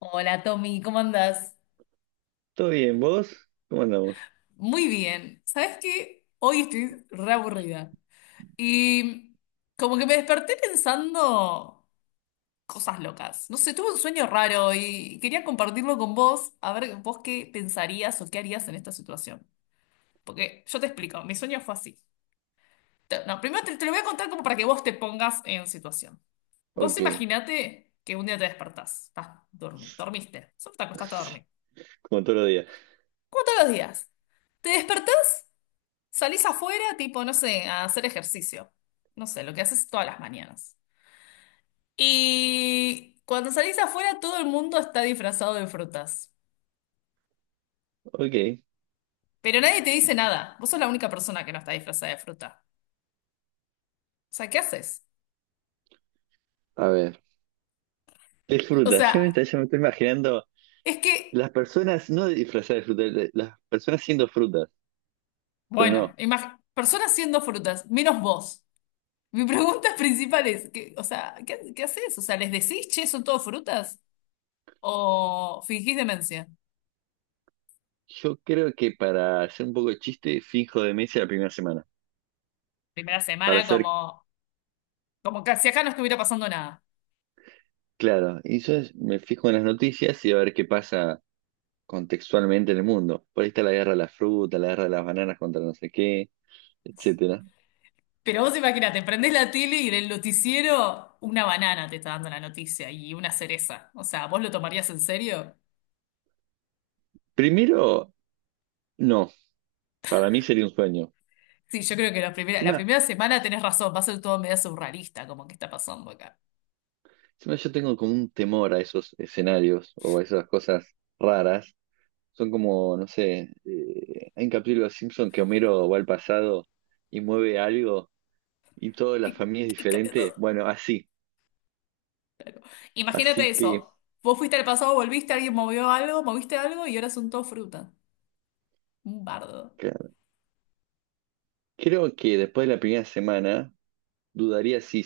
Hola Tommy, ¿cómo andás? ¿Todo bien? ¿Vos? ¿Cómo andamos? Muy bien. ¿Sabes qué? Hoy estoy re aburrida. Y como que me desperté pensando cosas locas. No sé, tuve un sueño raro y quería compartirlo con vos, a ver vos qué pensarías o qué harías en esta situación. Porque yo te explico, mi sueño fue así. No, primero te lo voy a contar como para que vos te pongas en situación. Vos Ok. imaginate que un día te despertás, estás dormiste, solo te acostaste a dormir. Como todos los días. Como todos los días. ¿Te despertás? Salís afuera, tipo, no sé, a hacer ejercicio. No sé, lo que haces todas las mañanas. Y cuando salís afuera, todo el mundo está disfrazado de frutas. Ok. Pero nadie te dice nada. Vos sos la única persona que no está disfrazada de fruta. O sea, ¿qué haces? A ver. Es O fruta. sea, Yo me estoy imaginando es que, las personas, no disfrazadas de fruta, las personas siendo frutas. Pero bueno, no. Personas siendo frutas, menos vos. Mi pregunta principal es, ¿qué, o sea, ¿qué, qué haces? O sea, ¿les decís, che, son todos frutas? ¿O fingís demencia? Yo creo que para hacer un poco de chiste, finjo demencia la primera semana. Primera Para semana ser como, como que si acá no estuviera pasando nada. claro. Y yo me fijo en las noticias y a ver qué pasa contextualmente en el mundo. Por ahí está la guerra de las frutas, la guerra de las bananas contra no sé qué, etcétera. Pero vos imagínate, prendés la tele y del noticiero una banana te está dando la noticia y una cereza. O sea, ¿vos lo tomarías en serio? Primero, no. Para mí sería un sueño. Sí, yo creo que la Encima. primera semana tenés razón, va a ser todo medio surrealista, como que está pasando acá. Encima, yo tengo como un temor a esos escenarios o a esas cosas raras. Son como, no sé, hay un capítulo de Los Simpson que Homero va al pasado y mueve algo y toda la Y, familia es y cambia diferente. todo. Bueno, así. Imagínate Así que eso. Vos fuiste al pasado, volviste, alguien movió algo, moviste algo y ahora son todo fruta. Un bardo. claro, creo que después de la primera semana dudaría si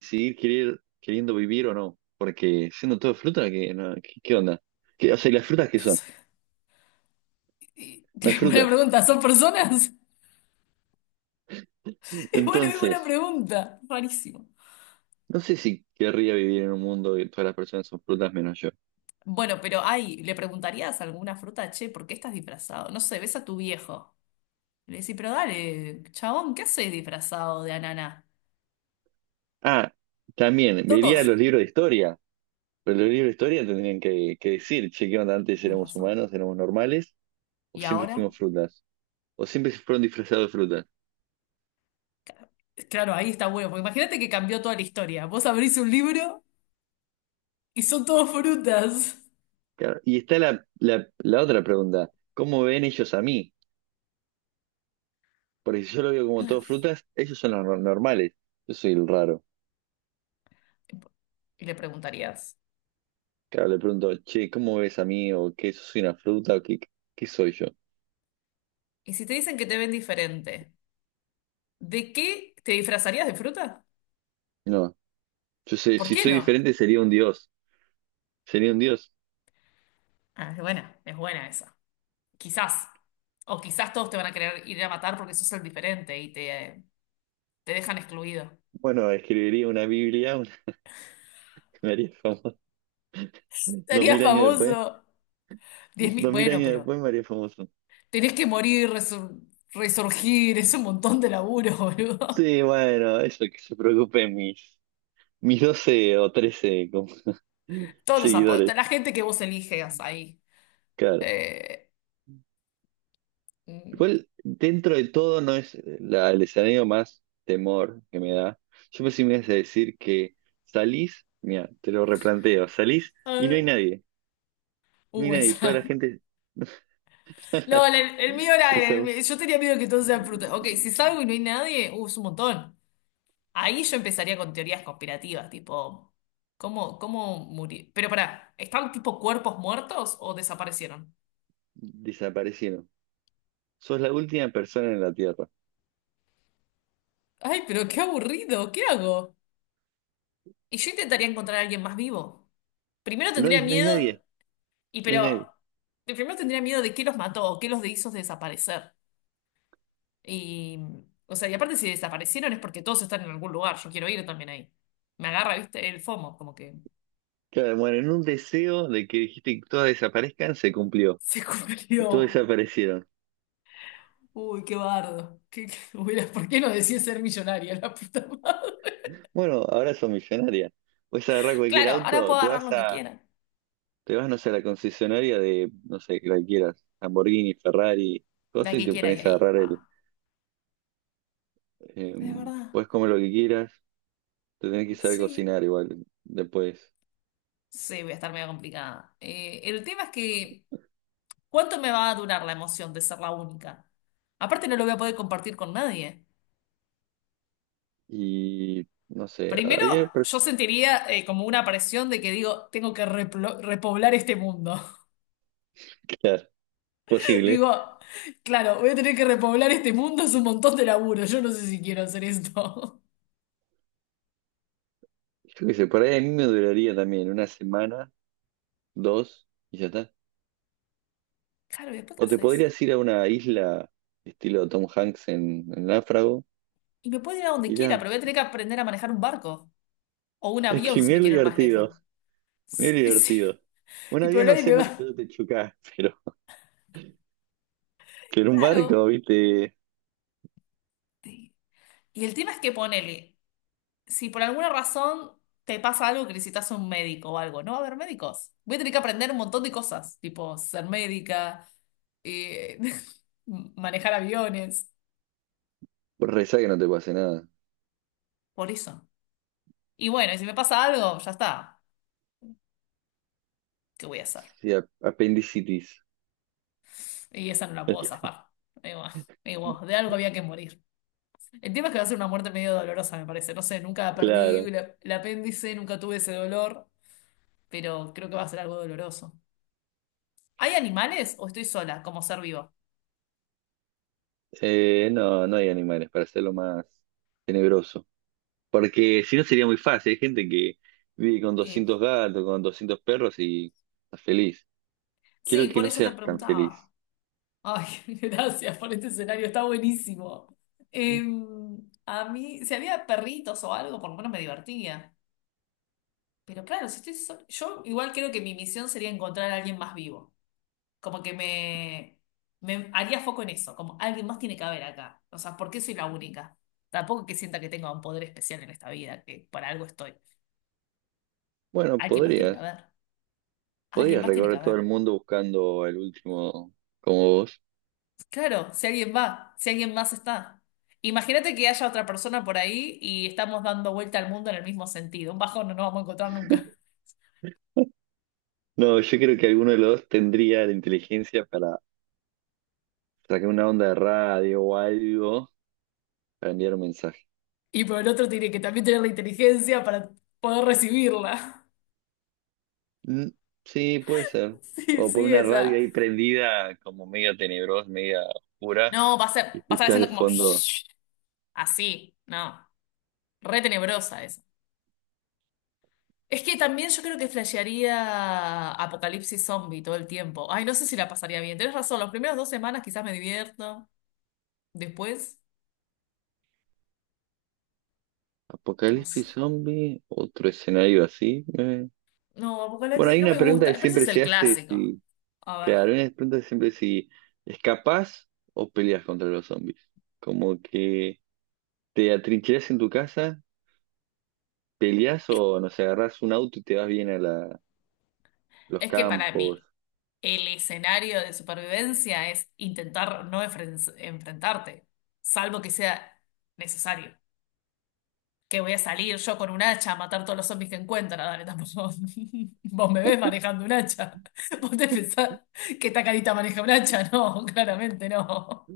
queriendo vivir o no. Porque siendo todo fruta, ¿qué, no, qué, qué onda? O sea, ¿y las frutas qué No son? sé. Y No hay buena frutas. pregunta, ¿son personas? Es buena Entonces, pregunta. Rarísimo. no sé si querría vivir en un mundo donde todas las personas son frutas menos yo. Bueno, pero ay, le preguntarías alguna fruta, che, ¿por qué estás disfrazado? No sé, ves a tu viejo. Le decís, pero dale, chabón, ¿qué haces disfrazado de ananá? Ah, también, vería Todos. los libros de historia. Pero los libros de historia tendrían que decir, che, ¿qué onda? ¿Antes Tienes éramos razón. humanos, éramos normales, o ¿Y siempre ahora? fuimos frutas, o siempre fueron disfrazados de frutas? Claro, ahí está bueno, porque imagínate que cambió toda la historia. Vos abrís un libro y son todos frutas. Claro, y está la otra pregunta, ¿cómo ven ellos a mí? Porque si yo lo veo como todos Claro. frutas, ellos son los normales, yo soy el raro. Y le preguntarías, Claro, le pregunto, che, ¿cómo ves a mí? ¿O qué? ¿Soy una fruta? ¿O qué, qué soy yo? ¿y si te dicen que te ven diferente, ¿de qué te disfrazarías de fruta? No, yo sé, ¿Por si qué soy no? diferente sería un dios, sería un dios. Ah, es buena esa. Quizás. O quizás todos te van a querer ir a matar porque sos el diferente te dejan excluido. Bueno, escribiría una Biblia, una, me haría famoso. Dos Sería mil años después, famoso. 10.000. dos mil Bueno, años pero después me haría famoso. tenés que morir, resurgir, es un montón de laburo, boludo. Sí, bueno, eso que se preocupen mis 12 o 13 como Todos los apodos, seguidores, la gente que vos eliges ahí. claro. Eh, mm, Igual, dentro de todo, no es el escenario más temor que me da. Yo pensé que me ibas a decir que salís, mira, te lo replanteo, salís a y no hay ver. nadie, no hay nadie, toda Esa. la gente No, el mío era, desa- yo tenía miedo que todos sean frutas. Ok, si salgo y no hay nadie, es un montón. Ahí yo empezaría con teorías conspirativas, tipo, ¿cómo, cómo murió? Pero pará, ¿están tipo cuerpos muertos o desaparecieron? desaparecieron. Sos la última persona en la Tierra. Ay, pero qué aburrido, ¿qué hago? Y yo intentaría encontrar a alguien más vivo. Primero No tendría hay, no hay miedo, nadie, y no hay pero, nadie. primero tendría miedo de qué los mató o qué los hizo desaparecer. Y, o sea, y aparte si desaparecieron es porque todos están en algún lugar, yo quiero ir también ahí. Me agarra, viste, el FOMO, como que Claro, bueno, en un deseo de que dijiste que todas desaparezcan, se cumplió. se Y todos cumplió. desaparecieron. Uy, qué bardo. ¿Por qué no decía ser millonaria la puta madre? Bueno, ahora sos millonaria. Puedes agarrar cualquier Claro, ahora auto, puedo agarrar lo que quiera. te vas, no sé, a la concesionaria de, no sé, cualquiera, Lamborghini, Ferrari, La cosas, y que te quiera y pones a ahí, agarrar el. pa. Es verdad. Puedes comer lo que quieras, te tenés que saber Sí, cocinar igual después. sí, voy a estar medio complicada. El tema es que, ¿cuánto me va a durar la emoción de ser la única? Aparte, no lo voy a poder compartir con nadie. Y, no sé, Primero, yo sentiría como una presión de que digo, tengo que repoblar este mundo. claro, posible. Digo, claro, voy a tener que repoblar este mundo, es un montón de laburo. Yo no sé si quiero hacer esto. Yo qué sé, por ahí a mí me duraría también una semana, dos, y ya está. Claro, ¿y después qué O te haces? podrías ir a una isla estilo Tom Hanks en Náufrago. Y me puedo ir a donde quiera, Mirá, pero voy a tener que aprender a manejar un barco o un es avión que si me mirá lo quiero ir más lejos. divertido, mirá lo Sí, sí. divertido. Un Y pero avión no nadie sé me porque si va. no te chocás, pero un barco, Claro. viste, Sí. Y el tema es que ponele, si por alguna razón te pasa algo que necesitas un médico o algo, no va a haber médicos. Voy a tener que aprender un montón de cosas, tipo ser médica, eh, manejar aviones, vos rezá que no te pase nada. por eso. Y bueno, y si me pasa algo, ya está. ¿Qué voy a hacer? Sí, apendicitis. Y esa no la puedo zafar. Digo, digo, de algo había que morir. El tema es que va a ser una muerte medio dolorosa, me parece. No sé, nunca perdí Claro. El apéndice, nunca tuve ese dolor, pero creo que va a ser algo doloroso. ¿Hay animales o estoy sola como ser vivo? No, no hay animales para hacerlo más tenebroso. Porque si no sería muy fácil. Hay gente que vive con Eh, 200 gatos, con 200 perros y está feliz. sí, Quiero que por no eso te seas tan preguntaba. feliz. Ay, gracias por este escenario, está buenísimo. Eh, a mí, si había perritos o algo, por lo menos me divertía. Pero claro, si estoy sola, yo igual creo que mi misión sería encontrar a alguien más vivo. Como que me, me haría foco en eso, como alguien más tiene que haber acá. O sea, ¿por qué soy la única? Tampoco que sienta que tenga un poder especial en esta vida, que para algo estoy. Bueno, Alguien más tiene que podrías. haber. Alguien Podrías más tiene que recorrer todo haber. el mundo buscando el último como vos. Claro, si alguien va, si alguien más está. Imagínate que haya otra persona por ahí y estamos dando vuelta al mundo en el mismo sentido. Un bajón no nos vamos a encontrar nunca. No, yo creo que alguno de los dos tendría la inteligencia para sacar una onda de radio o algo para enviar un mensaje. Y por el otro tiene que también tener la inteligencia para poder recibirla. Mm, sí, puede ser. Sí, O poner sí, una radio esa. ahí prendida, como media tenebrosa, media oscura, No, va a ser, va y a estar escuchar de haciendo como fondo. shhh, así, no. Re tenebrosa esa. Es que también yo creo que flashearía apocalipsis zombie todo el tiempo. Ay, no sé si la pasaría bien. Tenés razón, las primeras 2 semanas quizás me divierto. Después, no Apocalipsis sé. Zombie, otro escenario así. No, Bueno, apocalipsis hay no una me pregunta gusta. que Pero ese siempre es el se hace, clásico. si, A ver. claro, hay una pregunta que siempre si escapás o peleas contra los zombies. Como que ¿te atrincherás en tu casa, peleás Es, o nos agarrás un auto y te vas bien a los es que para campos? mí, el escenario de supervivencia es intentar no enfrentarte, salvo que sea necesario. Que voy a salir yo con un hacha a matar todos los zombies que encuentra. Dale, tampoco. Vos me ves manejando un hacha. Vos te pensás que esta carita maneja un hacha. No, claramente no.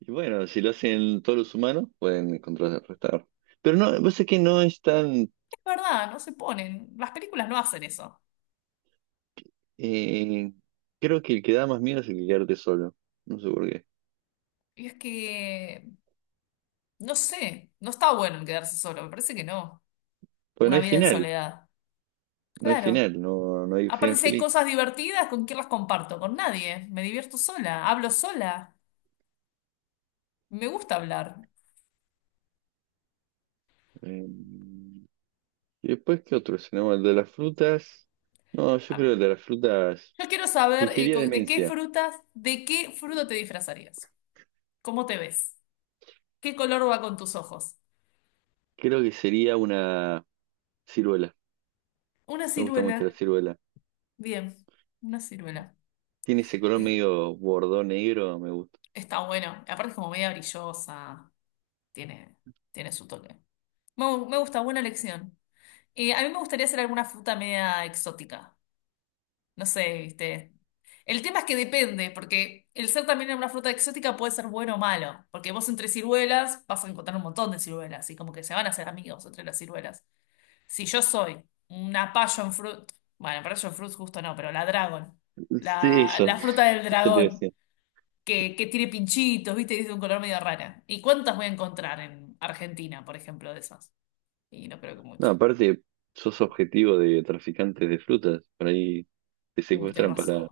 Y bueno, si lo hacen todos los humanos, pueden contrarrestar. Pero no, vos sé que no es tan... Es verdad, no se ponen. Las películas no hacen eso. eh, creo que el que da más miedo es el que quedarte solo. No sé por qué. Y es que, no sé, no está bueno el quedarse solo. Me parece que no. Pues Una vida en soledad. no hay Claro. final, no, no hay Aparte, final si hay feliz. cosas divertidas, ¿con quién las comparto? Con nadie. Me divierto sola, hablo sola. Me gusta hablar. Eh, y después, ¿qué otro escenario? El de las frutas. No, yo creo que el de las frutas... Yo quiero saber Fingiría de qué demencia. frutas, de qué fruta te disfrazarías. ¿Cómo te ves? ¿Qué color va con tus ojos? Creo que sería una ciruela. Una Me gusta mucho la ciruela. ciruela. Bien, una ciruela. Tiene ese color Eh, medio bordón negro, me gusta. está bueno. Aparte es como media brillosa. Tiene, tiene su toque. Me gusta, buena elección. A mí me gustaría hacer alguna fruta media exótica. No sé, viste. El tema es que depende, porque el ser también una fruta exótica puede ser bueno o malo, porque vos entre ciruelas vas a encontrar un montón de ciruelas, y como que se van a hacer amigos entre las ciruelas. Si yo soy una passion fruit, bueno, passion fruit justo no, pero la dragon, Sí, la, eso, la fruta del ya te dragón, decía. que tiene pinchitos, viste, y es de un color medio rara. ¿Y cuántas voy a encontrar en Argentina, por ejemplo, de esas? Y no creo que No, mucho. aparte, sos objetivo de traficantes de frutas. Por ahí te Uy, tenés secuestran razón. para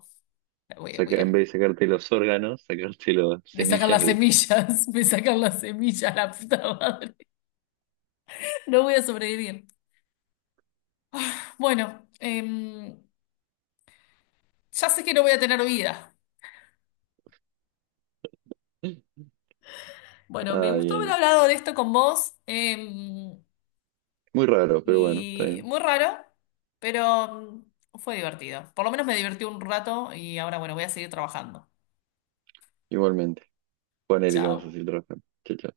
Voy, voy sacar, en a- vez de sacarte los órganos, sacarte las Me sacan semillas las de. semillas, me sacan las semillas, la puta madre. No voy a sobrevivir. Bueno, ya sé que no voy a tener vida. Bueno, me Ay, gustó haber ay. hablado de esto con vos. Muy raro, pero bueno, está Y bien. muy raro, pero fue divertido. Por lo menos me divertí un rato y ahora, bueno, voy a seguir trabajando. Igualmente. Ponele que vamos a Chao. hacer trabajar. Chao, chao.